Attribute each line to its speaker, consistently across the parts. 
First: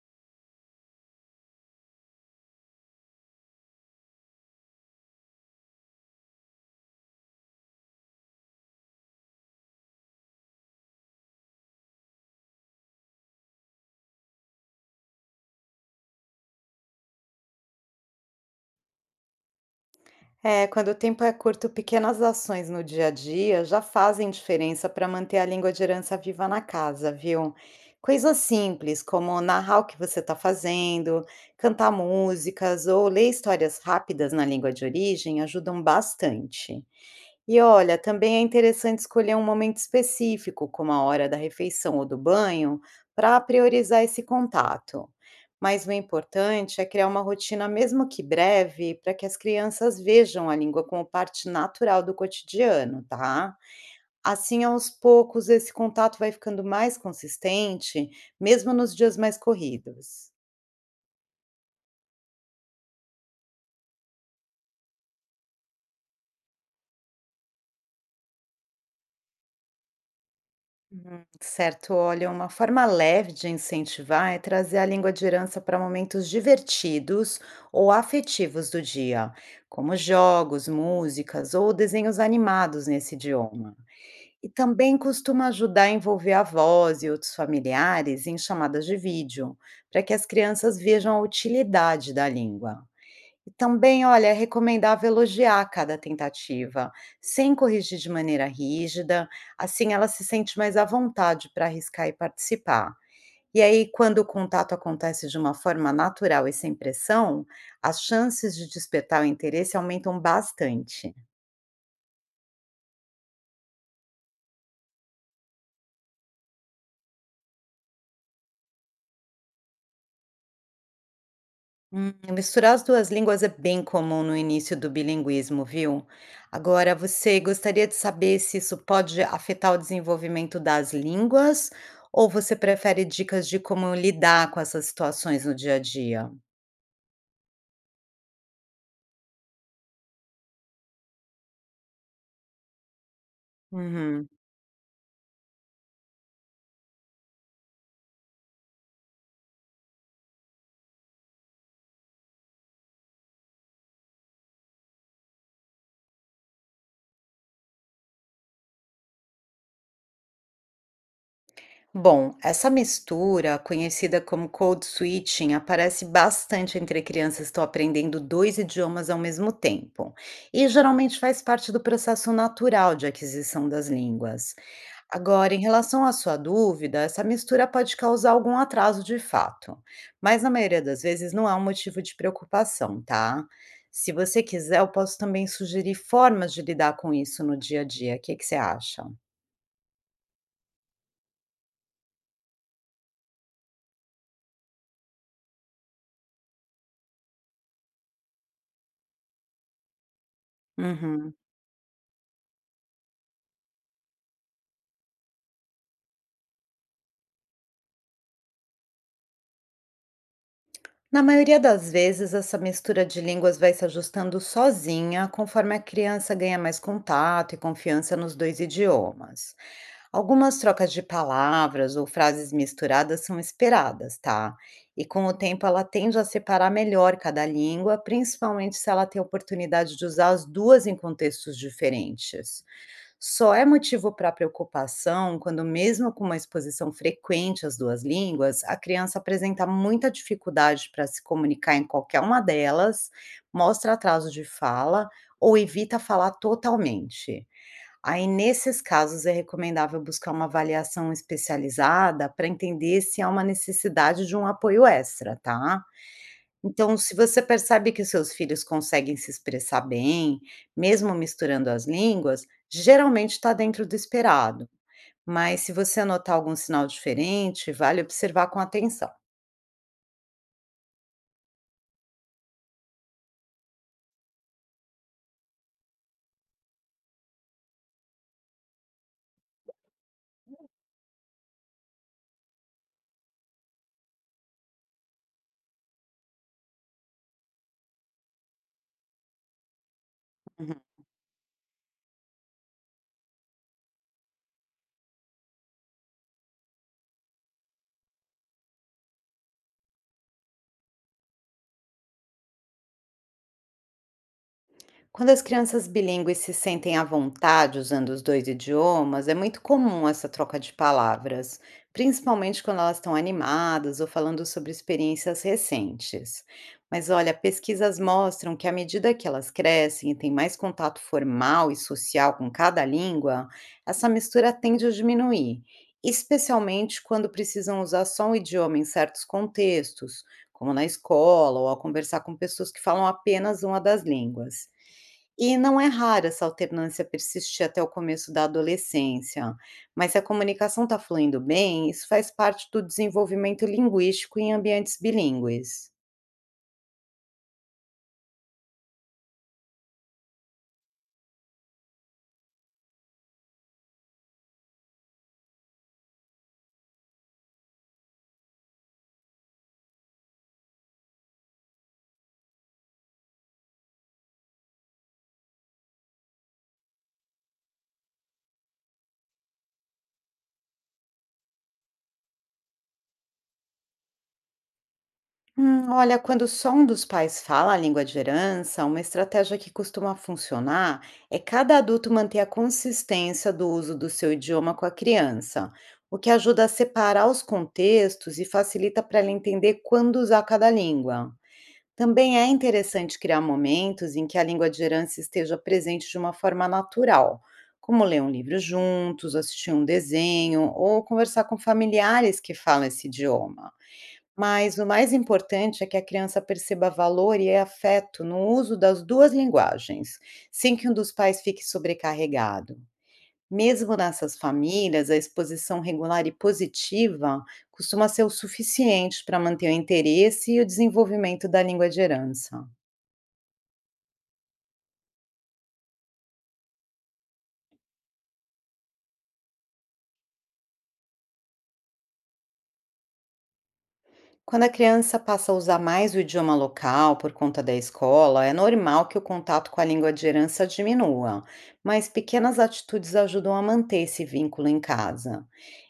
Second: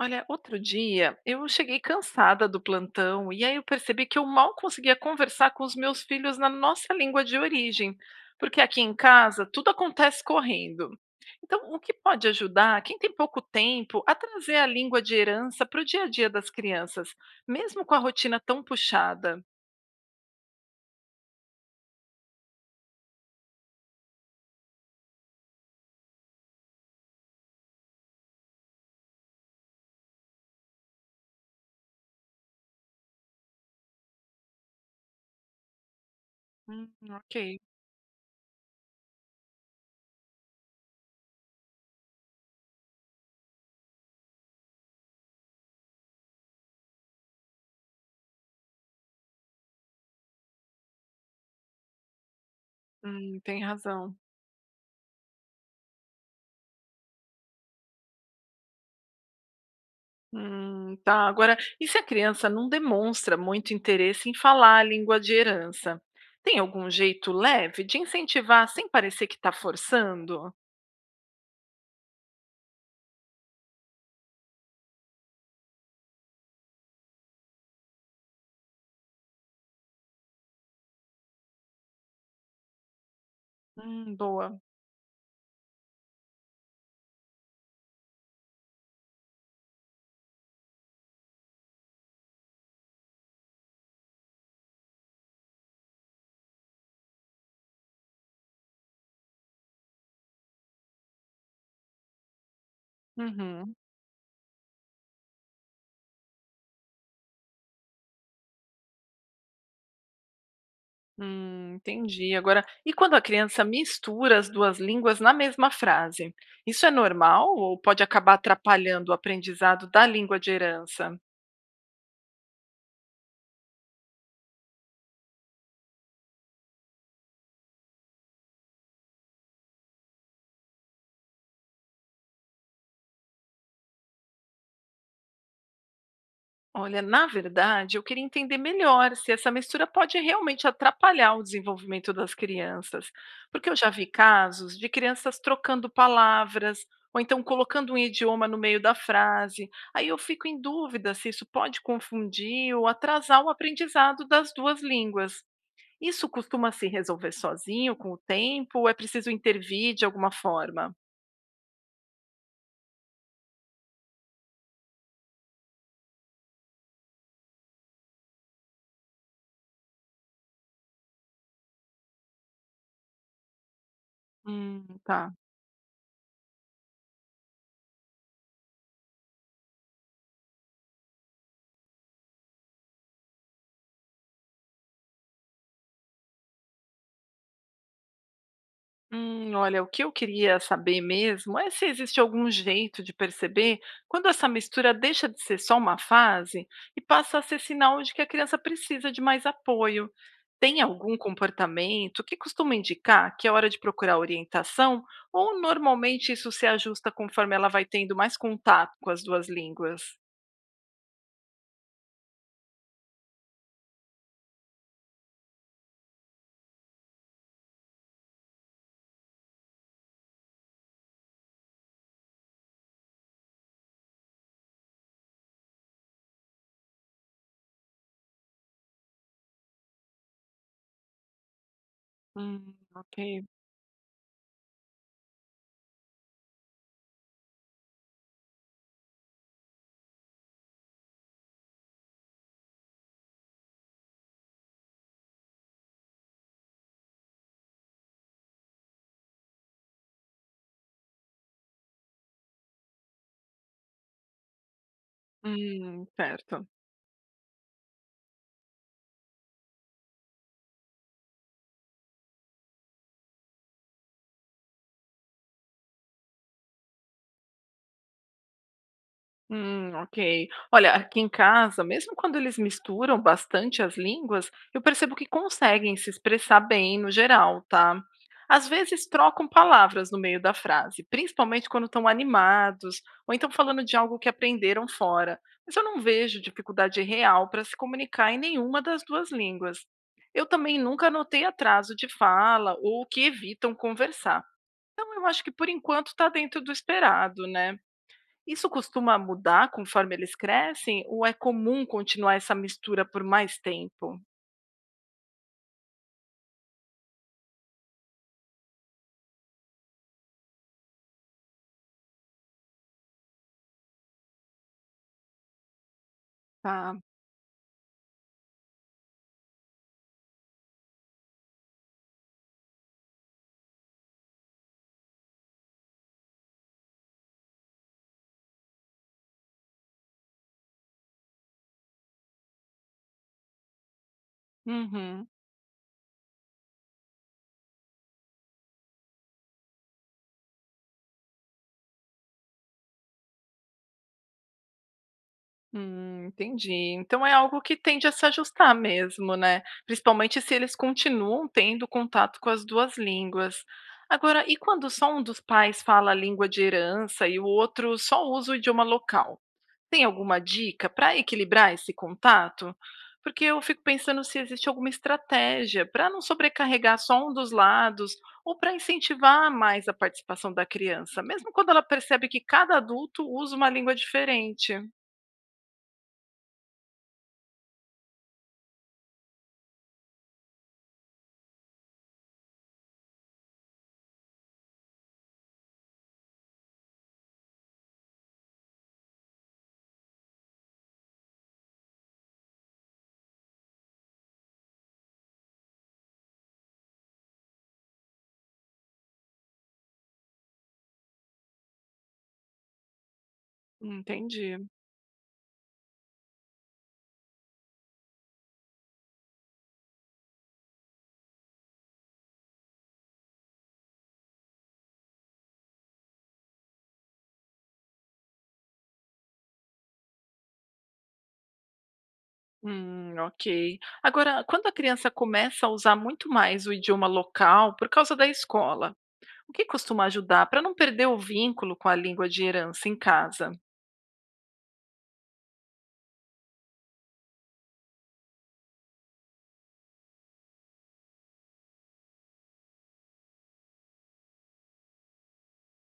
Speaker 1: Olha, outro dia eu cheguei cansada do plantão e aí eu percebi que eu mal conseguia conversar com os meus filhos na nossa língua de origem, porque aqui em casa tudo acontece correndo. Então, o que pode ajudar quem tem pouco tempo a trazer a língua de herança para o dia a dia das crianças, mesmo com a rotina tão puxada?
Speaker 2: É, quando o tempo é curto, pequenas ações no dia a dia já fazem diferença para manter a língua de herança viva na casa, viu? Coisas simples, como narrar o que você está fazendo, cantar músicas ou ler histórias rápidas na língua de origem, ajudam bastante.
Speaker 1: Ok.
Speaker 2: E olha, também é interessante escolher um momento específico, como a hora da refeição ou do banho, para priorizar esse contato. Mas o importante é criar uma rotina, mesmo que breve, para que as crianças vejam a língua como parte natural do cotidiano, tá?
Speaker 1: Tem razão.
Speaker 2: Assim, aos poucos, esse contato vai ficando mais consistente, mesmo nos dias mais corridos.
Speaker 1: Tá. Agora, e se a criança não demonstra muito interesse em falar a língua de herança? Tem algum jeito leve de incentivar sem parecer que está forçando?
Speaker 2: Certo, olha, uma forma leve de incentivar é trazer a língua de herança para momentos divertidos ou afetivos do dia, como jogos, músicas ou desenhos animados nesse idioma. E
Speaker 1: Boa.
Speaker 2: também costuma ajudar a envolver a avós e outros familiares em chamadas de vídeo, para que as crianças vejam a utilidade da língua. E também, olha, é recomendável elogiar cada tentativa, sem corrigir de maneira rígida, assim ela se sente mais à vontade para arriscar e participar. E
Speaker 1: Uhum.
Speaker 2: aí, quando o contato acontece de uma forma natural e sem pressão, as chances de despertar o interesse aumentam bastante.
Speaker 1: Entendi. Agora, e quando a criança mistura as duas línguas na mesma frase? Isso é normal ou pode acabar atrapalhando o aprendizado da língua de herança?
Speaker 2: Misturar as duas línguas é bem comum no início do bilinguismo, viu? Agora, você gostaria de saber se isso pode afetar o desenvolvimento das línguas ou você prefere dicas de como lidar com essas situações no dia a dia?
Speaker 1: Olha, na verdade, eu queria entender melhor se essa mistura pode realmente atrapalhar o desenvolvimento das crianças, porque eu já vi
Speaker 2: Uhum.
Speaker 1: casos de crianças trocando palavras ou então colocando um idioma no meio da frase. Aí eu fico em dúvida se isso pode confundir ou atrasar o aprendizado das duas línguas. Isso costuma se resolver sozinho com o tempo ou é preciso intervir de alguma forma?
Speaker 2: Bom, essa mistura, conhecida como code switching, aparece bastante entre crianças que estão aprendendo dois idiomas ao mesmo tempo, e geralmente faz parte do processo natural de aquisição das línguas.
Speaker 1: Tá.
Speaker 2: Agora, em relação à sua dúvida, essa mistura pode causar algum atraso de fato, mas na maioria das vezes não é um motivo de preocupação, tá? Se você quiser, eu posso também sugerir formas de lidar com isso no dia a dia. O que que você acha?
Speaker 1: Olha, o que eu queria saber mesmo é se existe algum jeito de perceber quando essa mistura deixa de ser só uma fase e passa a ser sinal de que a criança precisa de mais apoio. Tem algum
Speaker 2: Uhum.
Speaker 1: comportamento que costuma indicar que é hora de procurar orientação ou normalmente isso se ajusta conforme ela vai tendo mais contato com as duas línguas?
Speaker 2: Na maioria das vezes, essa mistura de línguas vai se ajustando sozinha conforme a criança ganha mais contato e confiança nos dois idiomas. Algumas trocas de palavras ou frases misturadas são esperadas, tá? E com o tempo, ela tende a separar melhor cada língua, principalmente se ela tem a oportunidade de usar as duas em contextos diferentes.
Speaker 1: Ok.
Speaker 2: Só é motivo para preocupação quando, mesmo com uma exposição frequente às duas línguas, a criança apresenta muita dificuldade para se comunicar em qualquer uma delas, mostra atraso de fala ou evita falar totalmente. Aí, nesses casos, é recomendável buscar uma avaliação especializada para entender se há uma necessidade de um apoio extra, tá?
Speaker 1: Certo.
Speaker 2: Então, se você percebe que os seus filhos conseguem se expressar bem, mesmo misturando as línguas, geralmente está dentro do esperado. Mas se você notar algum sinal diferente, vale observar com atenção.
Speaker 1: Ok. Olha, aqui em casa, mesmo quando eles misturam bastante as línguas, eu percebo que conseguem se expressar bem no geral, tá? Às vezes trocam palavras no meio da frase, principalmente quando estão animados ou então falando de algo que aprenderam fora. Mas eu não vejo dificuldade real para se comunicar em nenhuma das duas línguas. Eu também
Speaker 2: Uhum.
Speaker 1: nunca notei atraso de fala ou que evitam conversar. Então eu acho que por enquanto está dentro do esperado, né? Isso costuma mudar conforme eles crescem ou é comum continuar essa mistura por mais tempo?
Speaker 2: Quando as crianças bilíngues se sentem à vontade usando os dois idiomas, é muito comum essa troca de palavras, principalmente quando elas estão animadas ou falando sobre experiências recentes.
Speaker 1: Tá.
Speaker 2: Mas olha, pesquisas mostram que à medida que elas crescem e têm mais contato formal e social com cada língua, essa mistura tende a diminuir, especialmente quando precisam usar só um idioma em certos contextos, como na escola ou ao conversar com pessoas que falam apenas uma das línguas.
Speaker 1: Uhum.
Speaker 2: E não é rara essa alternância persistir até o começo da adolescência, mas se a comunicação está fluindo bem, isso faz parte do desenvolvimento linguístico em ambientes bilíngues.
Speaker 1: Entendi. Então é algo que tende a se ajustar mesmo, né? Principalmente se eles continuam tendo contato com as duas línguas. Agora, e quando só um dos pais fala a língua de herança e o outro só usa o idioma local? Tem alguma dica para equilibrar esse contato? Porque eu fico pensando se existe alguma estratégia para não sobrecarregar só um dos lados ou para incentivar mais a participação da criança, mesmo quando ela percebe que cada adulto usa uma língua diferente.
Speaker 2: Olha, quando só um dos pais fala a língua de herança, uma estratégia que costuma funcionar é cada adulto manter a consistência do uso do seu idioma com a criança, o que ajuda a separar os contextos e facilita para ela entender quando usar cada língua. Também é interessante criar momentos em que a língua de herança esteja presente de uma forma natural, como ler um livro juntos, assistir um desenho ou conversar com familiares que falam esse idioma.
Speaker 1: Entendi.
Speaker 2: Mas o mais importante é que a criança perceba valor e afeto no uso das duas linguagens, sem que um dos pais fique sobrecarregado. Mesmo nessas famílias, a exposição regular e positiva costuma ser o suficiente para manter o interesse e o desenvolvimento da língua de herança.
Speaker 1: Ok. Agora, quando a criança começa a usar muito mais o idioma local por causa da escola, o que costuma ajudar para não perder o vínculo com a língua de herança em casa?
Speaker 2: Quando a criança passa a usar mais o idioma local por conta da escola, é normal que o contato com a língua de herança diminua, mas pequenas atitudes ajudam a manter esse vínculo em casa.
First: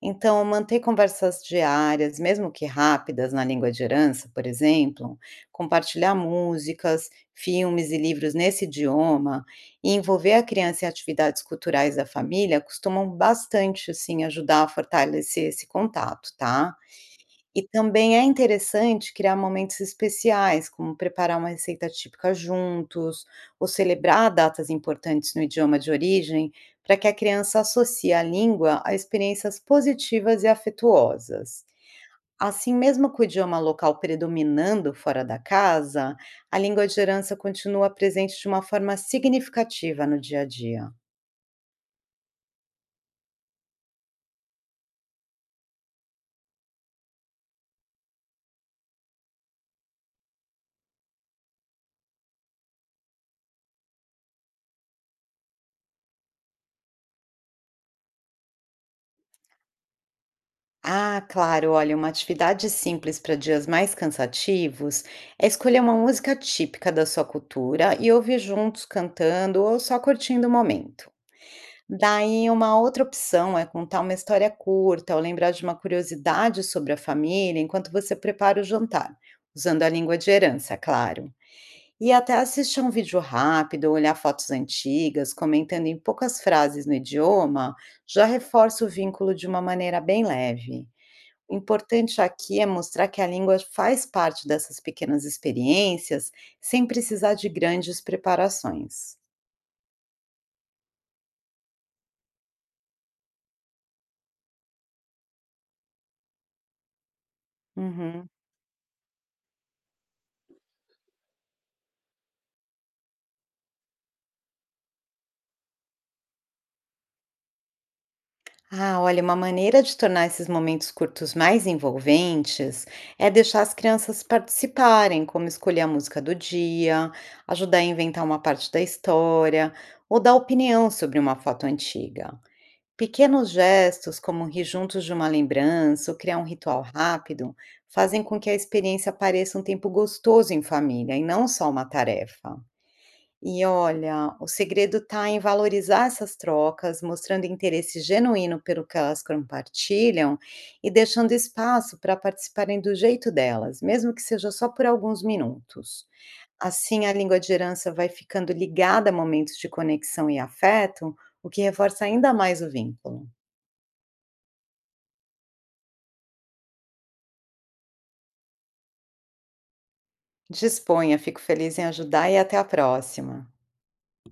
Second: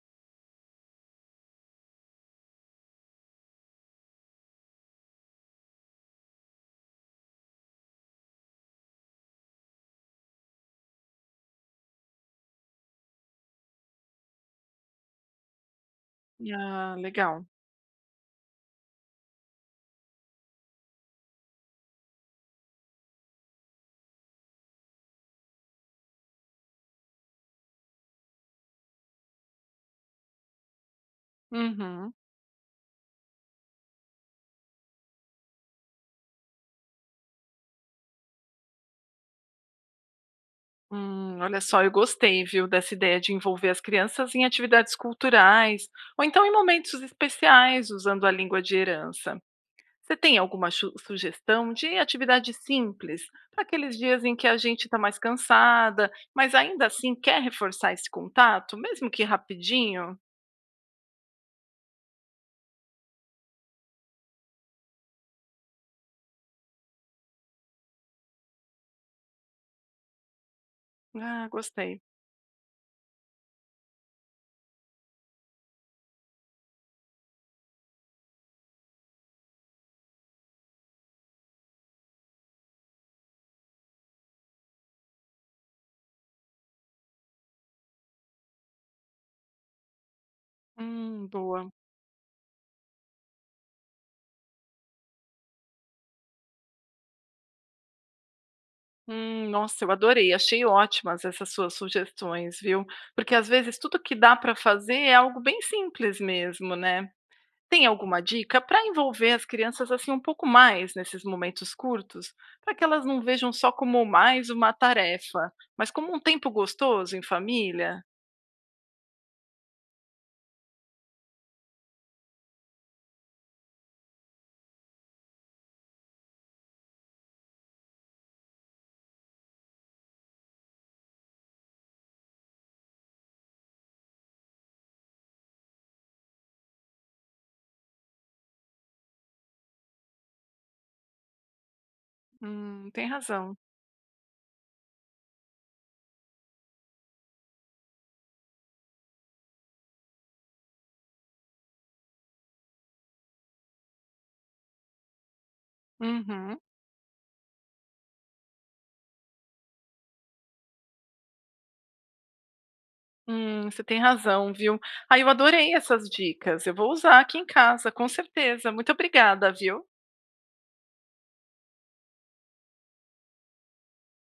Speaker 2: Então, manter conversas diárias, mesmo que rápidas, na língua de herança, por exemplo, compartilhar músicas, filmes e livros nesse idioma e envolver a criança em atividades culturais da família costumam bastante, assim, ajudar a fortalecer esse contato, tá?
Speaker 1: Ah, legal.
Speaker 2: E também é interessante criar momentos especiais, como preparar uma receita típica juntos, ou celebrar datas importantes no idioma de origem, para que a criança associe a língua a experiências positivas e afetuosas.
Speaker 1: Uhum.
Speaker 2: Assim, mesmo com o idioma local predominando fora da casa, a língua de herança continua presente de uma forma significativa no dia a dia.
Speaker 1: Olha só, eu gostei, viu, dessa ideia de envolver as crianças em atividades culturais, ou então em momentos especiais, usando a língua de herança. Você tem alguma sugestão de atividade simples para aqueles dias em que a gente está mais cansada, mas ainda assim quer reforçar esse contato, mesmo que rapidinho?
Speaker 2: Ah, claro, olha, uma atividade simples para dias mais cansativos é escolher uma música típica da sua cultura e ouvir juntos cantando ou só curtindo o momento.
Speaker 1: Ah, gostei.
Speaker 2: Daí, uma outra opção é contar uma história curta ou lembrar de uma curiosidade sobre a família enquanto você prepara o jantar, usando a língua de herança, é claro. E até assistir um vídeo rápido, olhar fotos antigas, comentando em poucas frases no idioma, já reforça o vínculo de uma maneira bem leve. O
Speaker 1: Boa.
Speaker 2: importante aqui é mostrar que a língua faz parte dessas pequenas experiências, sem precisar de grandes preparações.
Speaker 1: Nossa, eu adorei, achei ótimas essas suas sugestões, viu? Porque às vezes tudo que dá para fazer é algo bem simples mesmo, né? Tem alguma
Speaker 2: Uhum.
Speaker 1: dica para envolver as crianças assim um pouco mais nesses momentos curtos, para que elas não vejam só como mais uma tarefa, mas como um tempo gostoso em família?
Speaker 2: Ah, olha, uma maneira de tornar esses momentos curtos mais envolventes é deixar as crianças participarem, como escolher a música do dia, ajudar a inventar uma parte da história ou dar opinião sobre uma foto antiga. Pequenos gestos, como rir juntos de uma lembrança ou criar um ritual rápido, fazem com que a experiência pareça um tempo gostoso em família e não só uma tarefa.
Speaker 1: Tem razão.
Speaker 2: E olha, o segredo está em valorizar essas trocas, mostrando interesse genuíno pelo que elas compartilham e deixando espaço para participarem do jeito delas, mesmo que seja só por alguns minutos.
Speaker 1: Uhum.
Speaker 2: Assim, a língua de herança vai ficando ligada a momentos de conexão e afeto, o que reforça ainda mais o vínculo.
Speaker 1: Você tem razão, viu? Aí eu adorei essas dicas. Eu vou usar aqui em casa, com certeza. Muito obrigada, viu?
Speaker 2: Disponha, fico feliz em ajudar e até a próxima.